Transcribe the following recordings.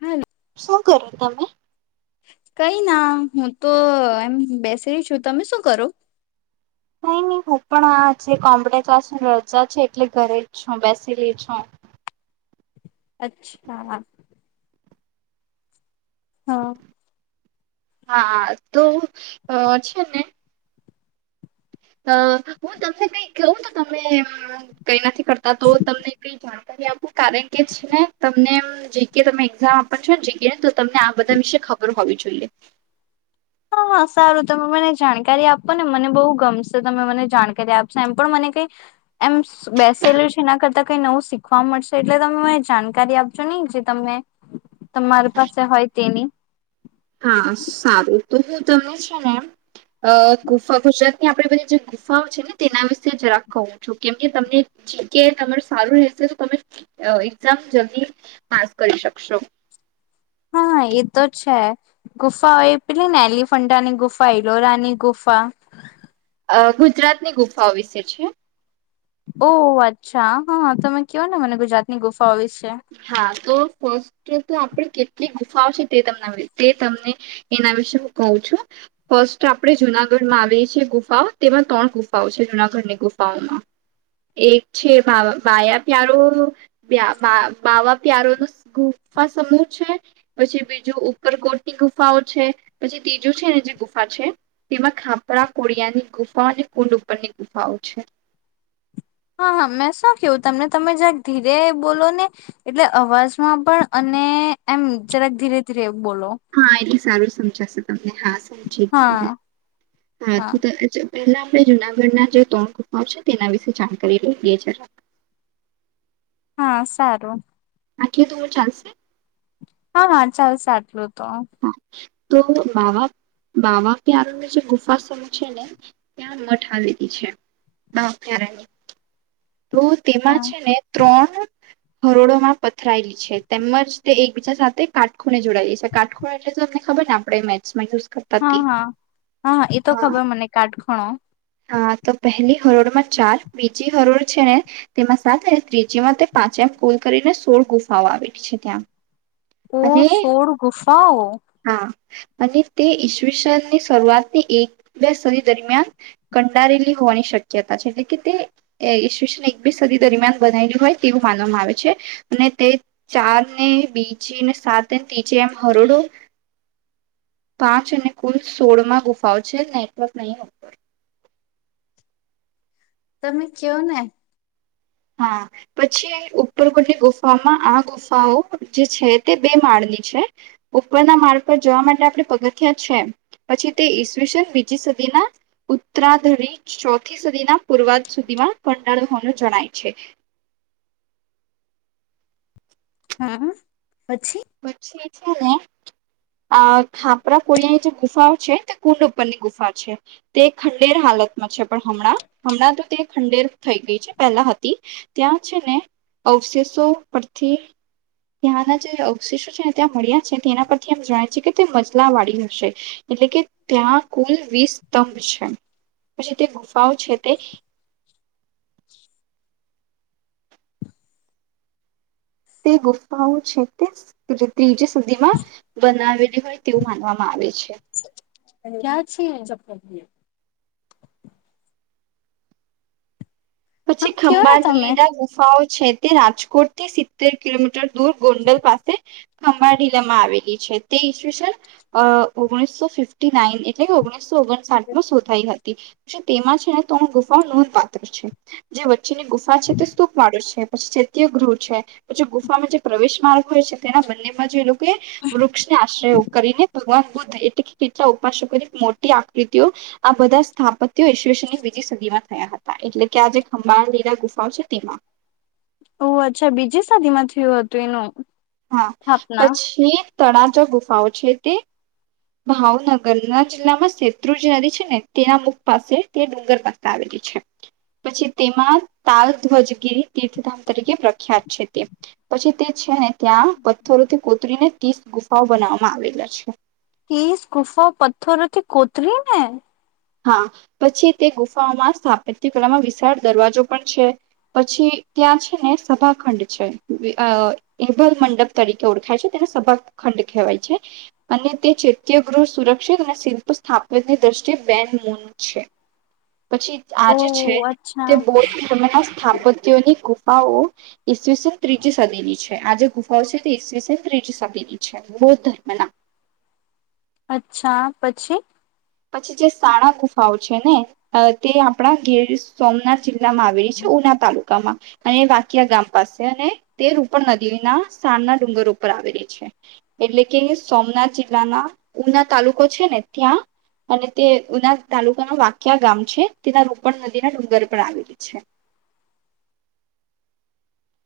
હા શું કરો તમે કઈ ના હું તો એમ બેસી છું તમે શું કરો નહી નહી હું પણ આજે કોમ્બડ ક્લાસની રજા છે એટલે ઘરે જ છું બેસીલી છું અચ્છા હા હા તો છે ને અ હું તમને કઈ કઉં તો તમે કઈ નથી કરતા તો તમને કઈ જાણ કે આપું કારણ કે છે ને તમને જે કે તમે એક્ઝામ આપો છો ને જે કે તમને આ બધા વિશેે ખબર હોવી જોઈએ [inaudible] [inaudible] હા હા સારું તમે મને જાણકારી આપો ને મને બહુ ગમશે તમે મને જાણકારી આપશો એમ પણ મને કઈ એમ બેસેલું છે એના કરતા કઈ નવું શીખવા મળશે એટલે તમે મને જાણકારી આપજો નહી જે તમે તમારી પાસે હોય તેની હા સારું તો હું તમને છે ને અ ગૂફા ગુજરાત આપે બધી જે ગુફાઓ છે ને તેના વિશે જ રાખ કું છું કેમકે તમનેી કે તમાર સારું રહેશે તો તમે એક્ઝામ જલ્દી પાસ કરી શકશો હા એ તો છે ગુફાઓ એ પેલી ને એલિફન્ટાની ગુફા હિલોરાની ગુફા અ ગુજરાત ની ગુફાઓ વિશે છે ઓહ અચ્છા હા તમે કવો ને મને ગુજરાતની ગુફ ભવિષ્ય ફસ્ટ તો આપણે કેટલી ગુફાઓ છે તે તમ તે તમને એના વિશે હું કહું છું ફર્સ્ટ આપણે જુનાગઢમાં આવીએ છેએ ગુફાઓ તેમાં ત્રણ ગુફાઓ છે જુનાગઢની ગુફાઓમાં એક છે મ માયા પ્યારો બાવા પ્યારો ન ગુફા સમૂહ છે પછી બીજું ઉપરકોટની ગુફાઓ છે પછી ત્રીજું છે ને જે ગુફા છે તેમાં ખાપરા કોળિયાની ગુફા અને કુંડ ઉપરની ગુફાઓ છે હા હા મેં શું કેવું તમને તમે જક ધીરે બોલો ને એટલે અવાજમાં પણ અને એમ જરાક ધીરે ધીરે બોલો હા એટલી સારું સમજ જ છેમ [inaudible] હા સામજી હા હા તું પહેલા આપણે જુનાગઢના જે ત્રણ ગુફઓ છે તેના વિશે જાણકારી લઈ લઈ જરા હા સારું આખી તુવેર ચાલશે હા હા ચાલ સા આટલું હત તો હા તો બાવા બાવા પ્યારાની જે ગુફા સમૂહ છે ને ત્યાં મઠ આવે છે બાવા પ્યારાની તો તેમાં હા છે ને ત્રણ કરોડોમાં પથરાયેલી છે તેમજ તે એકબીજા સાથે કાટખોણે જોડાયેલી છે કાટખોણે એટલે તો તમને ખબર ને આપણે મેસમાં જો હા હા હા હા એતો ખબર મને કાટ ખણો હા તો પહેલી હરોળ માં ચાર બીજી હરોળ છેને તેમાં સાથે ત્રીજીમાં તે પાંચેમ કુલ કરીને સોળ ગુફાઓ આવેલી છે ત્યાં. ઓ અને શોર ઘુસાઓ. હા અને તે ઈશ્વીસનની શરૂઆતની એક બે સદી દરમિયાન કંડારેલી હોવાની શક્યતા છે એટલે કે તે એકસ સદી દરમિયાન બનાયું હોય તેવું માનવામાં આવે છે અને તે ચાર ને બીજીને સાત ત્રીજ એમ હરોડો પાંચ અને કુલ સોળમાં ગુફાઓ છે નેટવર્ક નહી. તમે કયો ને. હા પછી ઉપરકોટની ગુફાઓમાં આ ગુફાઓ જે છે તે બે માળની છે ઉપરના માળ પર જવા માટે આપણે પગથયા છે પછી તે ઈસવીસન બીજી સદીના ઉત્તરાધારી ચોથી સદીના પૂર્વા સુધીમાં કંડાળો હોવાનું જણાય. અચ્છા હા પછી. પછી છે ને આ ખાપરા કોળિયાની જે ગુફા છે તે કુંડ ઉપરની ગુફા છે તે ખંડેર હાલતમાં છે પણ હમણાં હમણાં તો તે ખંડેર થઈ ગઈ છે પહેલા હતી ત્યાં છે ને અવશેષો પરથી ત્યાંના જે અવશેષો છે ત્યાં મળ્યા છે તેના પરથીમ જણાય છે કે તે મજલા વાળી હશે એટલે કે ત્યાં કુલ વીસ સ્તંભ છે પછી તે ગુફાઓ છે તે તે ગુફાઓ છે તે ત્રીજ સુધીમાં બનાવેલી હોય તેવું માનવામાં આવે છે. ક્યાં છે. હા પછી કયો ને ખંભા તમે લીધા ગુફાઓ છે. રાજકોટથી સિત્તેર કિલોમીટર દૂર ગોંડલ પાસે ખંભાડીલામાં આવેલી છે તે ઈ છેન ઓગણીસો ફિફ્ટી નાઈન એટલે કે ઓગણી સો ઓગણસાઠ માં શોધાઈ હતી. પ તેમાં છે ને તોણ ગુફાઓ નોંધપાત્ર છે. જે વચ્ જેની ગુફા છે તે સુૂપ માળે છે. પછી ચૈત્ય ગૃહ છે પછી ગુફામાં જે પ્રવેશ માર્ગ હોય છે તેના બંનેમાં જે લોકો કે વૃક્ષને આશ્રય કરીને ભગવાન બુદ્ધ એટ કેટલા ઉપાસકો મોટી આકૃતિઓ આ બધા સ્થાપત્ય ઈશવની બીજી સદીમાં થયા હતા એટલે. કે આ જે ખંભાળ લીલા ગુફાઓ છે તેમાં. ઓ અચ્છા બીજી શદી માં થયું હતું એનું હા સ્થાપના પછી. તણા જ ગુફાઓ છે તે ભાવનગર ના જિલ્લામાં શેત્રુજી નદી છે ને તેના મુખ પાસે તે ડુંગર પાસે આવેલી છે પછી તેમાં તાલ ધ્વજગીરી તીર્થધામ તરીકે પ્રખ્યાત છે તે પછી તે છે ને ત્યાં પથ્થરોથી કોતરીને ત્રીસ ગુફાઓ બનાવવામાં આવેલા છે. એસ ગુફા પથ્થરો થી કોતરી ને હા પછી તે ગુફાઓમાં સ્થાપ કલામાં વિશાળ દરવાજો પણ છે પછી ત્યાં છે ને સભાખંડ છે એભલ મંડપ તરીકે ઓળખાય છે તેને સભાખંડ કહેવાય છે અને તે ચૈત્ય ગૃહ સુરક્ષિત અને શિલ્પ સ્થાપિતની દ્રષ્ટિએ ન મન છે. પછી ઓ આજે છે અચ્છા તે બો તમેના સ્થાપત્યની ગુ ગુફાઓ ઈસવીસ ત્રીજી સદી ની છે આજ ગુફાઓ છે તે ઈસવીસે ત્રીજી સદીની છે બૌદ્ધ ધર્મના. અચ્છા પછી. પછી જે સાળ ગુફાઓ છે ને તે આપણા ગીર સોમનાથ જિલ્લા ના આવેલી છે ઉના તાલુકામાં અને વાકીયા ગામ પાસે અને તે રૂપણ નદીના સાારના ડુંગર ઉપર આવેલી છે એટલે કે સોમનાથ જિલ્લાના ઉના તાલુકો છે ને ત્યાં. અને તે ઉના તાલુકાનું વાક્યા ગામ છે તેના રોપણ નદીના ડુંગર પર આવેલી છે.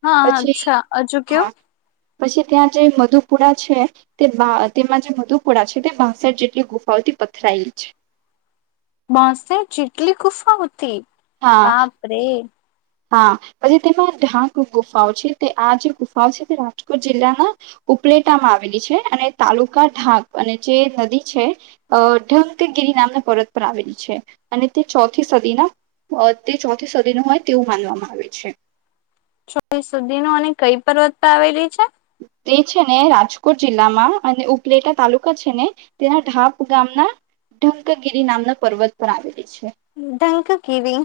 હા પછી અચ્છા હજુ કેયો. હા પછી ત્યાં જે મધુપુરા છે તે તેમાં જે મધુપુરા છે તે બાસઠ જેટલી ગુફાઓથી પથરાયેલી છે. માસે ચીટલી કુફા હોતી. હા પાપ રે. હા પછી તેમાં ઢાંક ગુફાઓ છે તે આ જે ગુફાઓ છે તે રાજકોટ જિલ્લાના ઉપલેટામાં આવેલી છે અને તાલુકા ઢાંક અને જે નદી છે અ ઢંકગીરી નામના પર્વત પર આવેલી છે અને તે ચોથી સદીના તે ચોથી સદી ન હોય તેવું માનવામાં આવે છે. છો સુધી નો અને કઈ પર્વત પર આવેલી છે? તે છે ને રાજકોટ જિલ્લામાં અને ઉપલેટા તાલુકા છે ને તેના ઢાપ ગામના ઢંકગીરી નામના પર્વત પર આવેલી છે. ડંકાકીવી.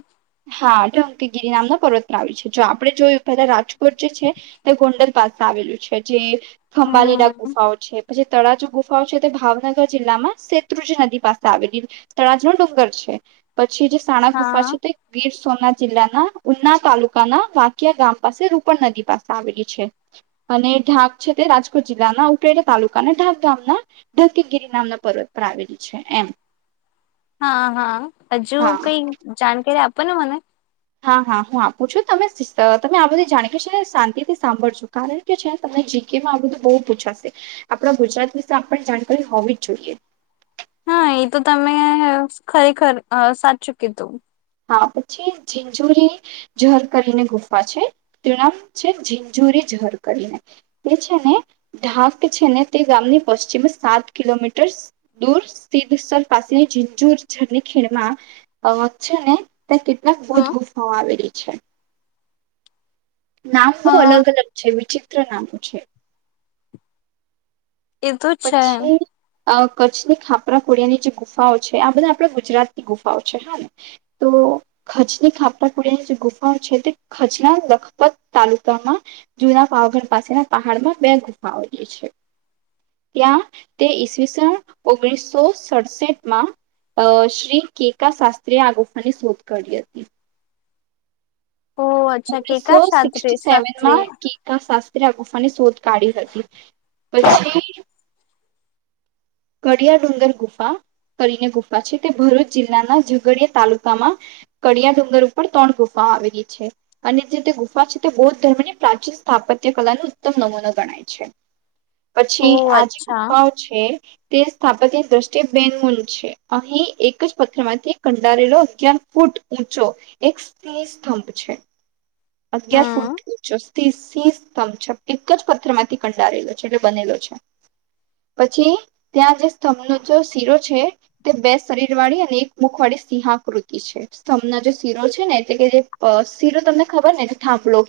કે ગિરિ નામના પર્વત આવી છે. જો આપણે જોયું પેલા રાજકોટ જે છે તે ગોંડલ પાસે આવેલું ચછ જે ખંભાલી ના હમ ગુફાઓ છે. પછી તળાજુ ગુફાઓ છે તે ભાવનગર જિલ્લામાં શેત્રુજી નદી પાસે આવેલી તળાજુ ન ડુંગર છે. પ છી જે સાણા ગુફા હા છે તે ગીર સોમનાથ જિલ્લાના ઉના તાલુકાના વાકીયા ગામ પાસે રૂપણ નદી પાસે આવેલી છે. અને ઢાક છે તે રાજકોટ જિલ્લાના ઉપરેડા તાલુકાના ઢાક ગામના ઢંકગીરી નામના પર્વત પર આવેલી છે એમ. હા હા હજુ હા કઈ જાણકારી આપ પો ને મને. હા હા હું આપું છું તમે તમે આ બધી જાણ કે છે ને શાંતિથી સાંભળ છો કારણ કે છેને તમને જીકેમાં આ બધું બહુ પૂછાશે. આપણા ગુજરાત વિશે આપણ જાણકારી હોવી જ જોઈએ. હા એ તો તમે ખરેખર અ સાચું કીધુ. હા પછી ઝિંજુરી ઝર કરીને ગુફા છે. તેનું નામ છે ઝિંજુરી ઝર કરીને તે છે ને ઢાક છે ને તે ગામની પશ્ચિમે સાત કિલોમીટર દૂર સીધસર પાસેની ઝિંઝુર રની ખીણમાં અ છે ને. કેટલાક બોધ હમ ગુફાઓ આવેલી. અચ્છા. નામ બહુ હા અલગ અલગ છે વિ ત્ર નામ પૂછે. એ તો છે. અ કચ્છની ખાપરાખુડિયાની જે ગુફાઓ છે આ બધા આપણા ગુજરાતની ગુફાઓ છે. હા ને તો કચ્છની ખાપરાખુડિયાની જે ગુફાઓ છે તે કચ્છના લખપત તાલુકામાં જુના પાવાગઢ પાસેના પહાડમાં બે ગુફાઓ જે છે. ત્યાં તે ઈસવીસન ઓગણીસો સડસઠ માં અ શ્રી કેકા શાસ્ત્રી એ આ ગુફાની શોધ કાઢી હતી. ઓહ અચ્છા કેકા ઓગણીસો શાસ્ત્રી સિકટી શાસ્ત્રી સેવનમાં કે કા શાસ્ ત્રી એ આ ગુફા ની સોધ કાઢી હતી. પછી કળિયા ડુંગર ગુફા કરીને ગુફા છે તે ભરૂચ જિલ્લાના ઝઘડીયા તાલુકામાં કડીયા ડુંગર ઉપર ત્રણ ગુફા આવેલી છે અને જે તે ગુફા છે તે બૌદ્ધ ધર્મની પ્રાચીન સ્થાપત્ય કલા નો ઉત્તમ નમૂનો ગણાય છે. પછી ઓહ આજ અચ્છા ગુફાઓ છે. તે સ્થાપત્ય દ્રષ્ટિએ બે ગુન છે. અહીં એક જ પથ્થર માંથી કંડારેલો અગિયાર ફૂટ ઊંચો એક સ્હ સ્તંભ છે. અગિયાર હમ ફૂટ ઊંચો [unintelligible] સ્તંછ એક જ પથર માંથી કંડારેલો છે એટલે બનેલો છે. પછી ત્યાં જે સ્તંભનો જે શીરો છે તે બે શરીર વાળી અને એક મુખ વાળી સિંહાકૃતિ છે સ્તંભનો જે શીરો છે ને એટલે કે જે શીરો તમને ખબર ને કે થાભલો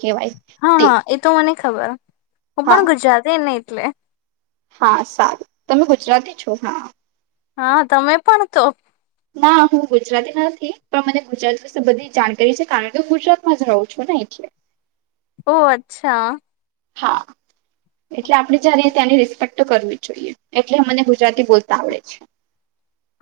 હા હા એ તો મને ખબર હું હા પણ ગુજરાતી નહ. ટલે હા સારું તમે ગુજરાતી છો હા. હા તમે પણ તો ના હું ગુજરાતી નથી પણ મને ગુજરાતી વિશે બધી જાણકારી છે કારણ કે હું ગુજરાતમાં જ રહું છું ને એટલે. ઓહ અચ્છા. હા એટલે આપણે જ્યારે ત્યાંની રિસ્પેક્ટ કરવી જોઈએ એટલે મને ગુજરાતી બોલતા આવડે છે.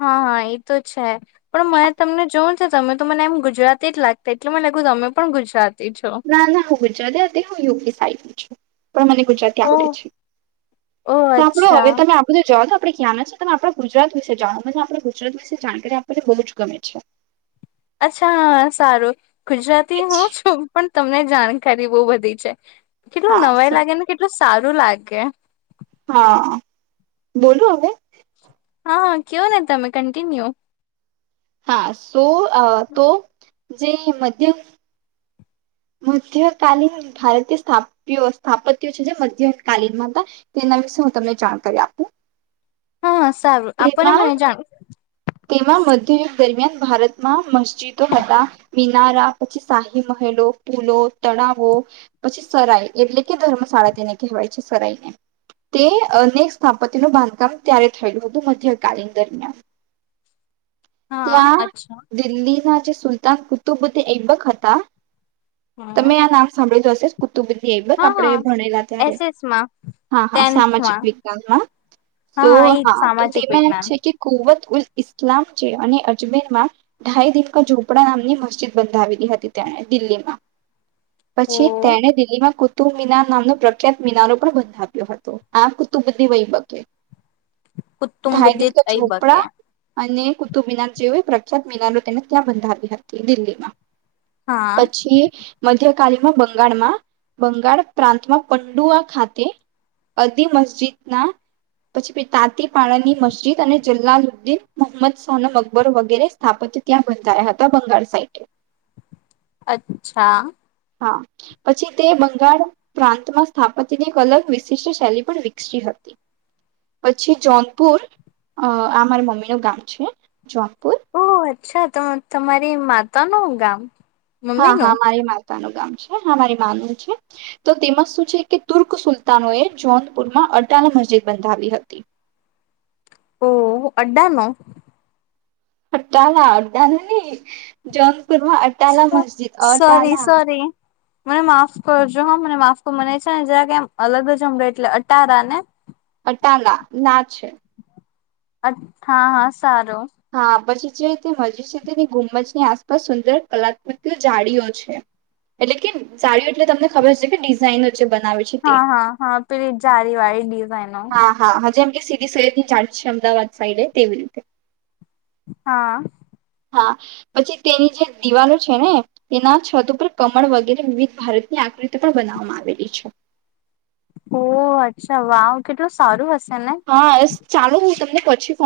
હા હા એ તો છે પણ મને હા. તમને જોવું છે તમે તો મને એમ ગુજરાતી જ લાગતા એટલે મને લખ્યું તમે પણ ગુજરાતી છો ના ના હુંવે જા હું યું સાઈડ છું પણ મને ગુજરાતી આવડે ઓહ છે ઓહ તો આપણું અચ્છા હવે તમે આપણને જવા દો. આપણે ક્યાંના છે ત આપણા ગુજરાત વિશે જાણવાનું છે આપણા ગુજરાત વિશે જાણકારી આપણને બહુ જ ગમે છે. અચ્છા સારું ગુજરાતી હું છું પણ તમને જાણકારી બહુ બધી છે કેટલું હા નવાય લાગે ને કેટલું સારું લાગે હા બોલું હવે હા કયો ને તમે કન્ટિન્યુ હા સો તો જે મધ્યમ મધ્યકાલીન ભારતીય સ્ સ્થાપત્ય છે જે મધ્યકાલીન મા હતા તેના વિશે હું તમને જાણકારી આપું હા સારું આપણને તેમાં મને જાણ તેમાં મધ્યયુગ દરમિયાન ભારતમાં મ જિદો હત હી મ નારા પછી શાહી મહેલો પૂલો તળાવો પછી સરાય એટલે કે ધર્મશાળા તેને કહેવાય છે સરાઈને તેને સ્થાપ્ય નુ બાંધકામ ત્યારે થયેલું હતું મધ્યકાલીન દરમિયાન હા ત્યાં અચ્છા દિલ્હી ના સુલતાન કુતુબ એઈબક હતા હમ તમે આ નામ સાંભળી તો હશે કુટુંબીએબક હા આપ હા ભણેલા ત્યારે એસએસમાં હા હા સામાજિક ટેન્થમાં વિકાસમાં હા તો એજ હા તો સામાજિક તેમાં એમ વિજ્ઞાન છે કે ખુવટ ઉ ઇલામ અને અજમેરમાંઢાઈ દીનકા ઝોપડા નામની મસ્જિદ બંધાવીલી હતી તેણે દિલ્હીમાં ઓ પછી તેને દિલ્હીમાં કૂ કુતુ મીના નામનો પ્રખ્યાત મિનારો પણ બંધ આપ્યો હતો આ કુતુ બી વહીબકે કુતુમ ધઢાય દીક બુદ્ધિત અ બકે ઝોપડા અને તો મિના જેવએ પ્રખ્યાત મિના તેને ત્યાં બંધાવી હતી દિલ્હીમાં. હા પછી મધ્ય કામાં બંગાળમાં બંગાળ પ્રાંતમાં પંડુઆ ખાતે અદી મસ્જિદ ના પછી તાતીપળની મસ્જિદ અને જલાલુદ્દીન મોહમ્મદ મકબરો વગેરે સ્થાપત્ય ત્યાં બંધાયા હતા બંગાળ સાઇટે અચ્છા હા પછી તે બંગાળ પ્રાંતમાં સ્થાપત્યની એક અલગ વિશિષ્ટ શૈલી પણ વિકસી હતી પછી જોનપુર આ મારા મમ્મી નું ગામ છે જોપપુર ઓહ અચ્છા તો તમારી માતા નું ગામ મમ્મી હા હા નું મારી મા હા મારી માનું છે તો તેમાં શું છે કે તુર્ક સુલતાનો એ જોનપુરમાં અટાલ મસ્જિદ બંધાવી હતી ઓહ અડાનો હટાલા અડાલા ન ની પૂરમાં અટાલા મસ્જિદ સોરી અટાલા સોરી મને માફ કરજો હા મને માફ મનેય છે ને જરા કેમ અલગ જ હમરાય એટલે અટારા ને પટાંગ ના છે અથા હા સારું હા પછી તે મજીદ તેની ગુમજની આસપાસ સુંદર કલાત્મક જાડીઓ છે એટલે કે જાડીઓ એટલે તમને ખબર છે કે ડિઝાઇનો જે બનાવે છે તે હા હા હા પલી જારી વાળી [inaudible] હા હા હા જેમ કે સૈયદની જાડી છે અમદાવાદ સાઈડે તેવી રીતે હા હા પછી તેની જે દિવાલો છે ને તેના છત ઉપર કમળ વગેરે વિવિધ ભારતની આકૃતિ પણ બનાવવામાં આવેલી છે ઓ અચ્છા વાવ કેટલું સારું હત હા ચાલો હું તમને પછી ફો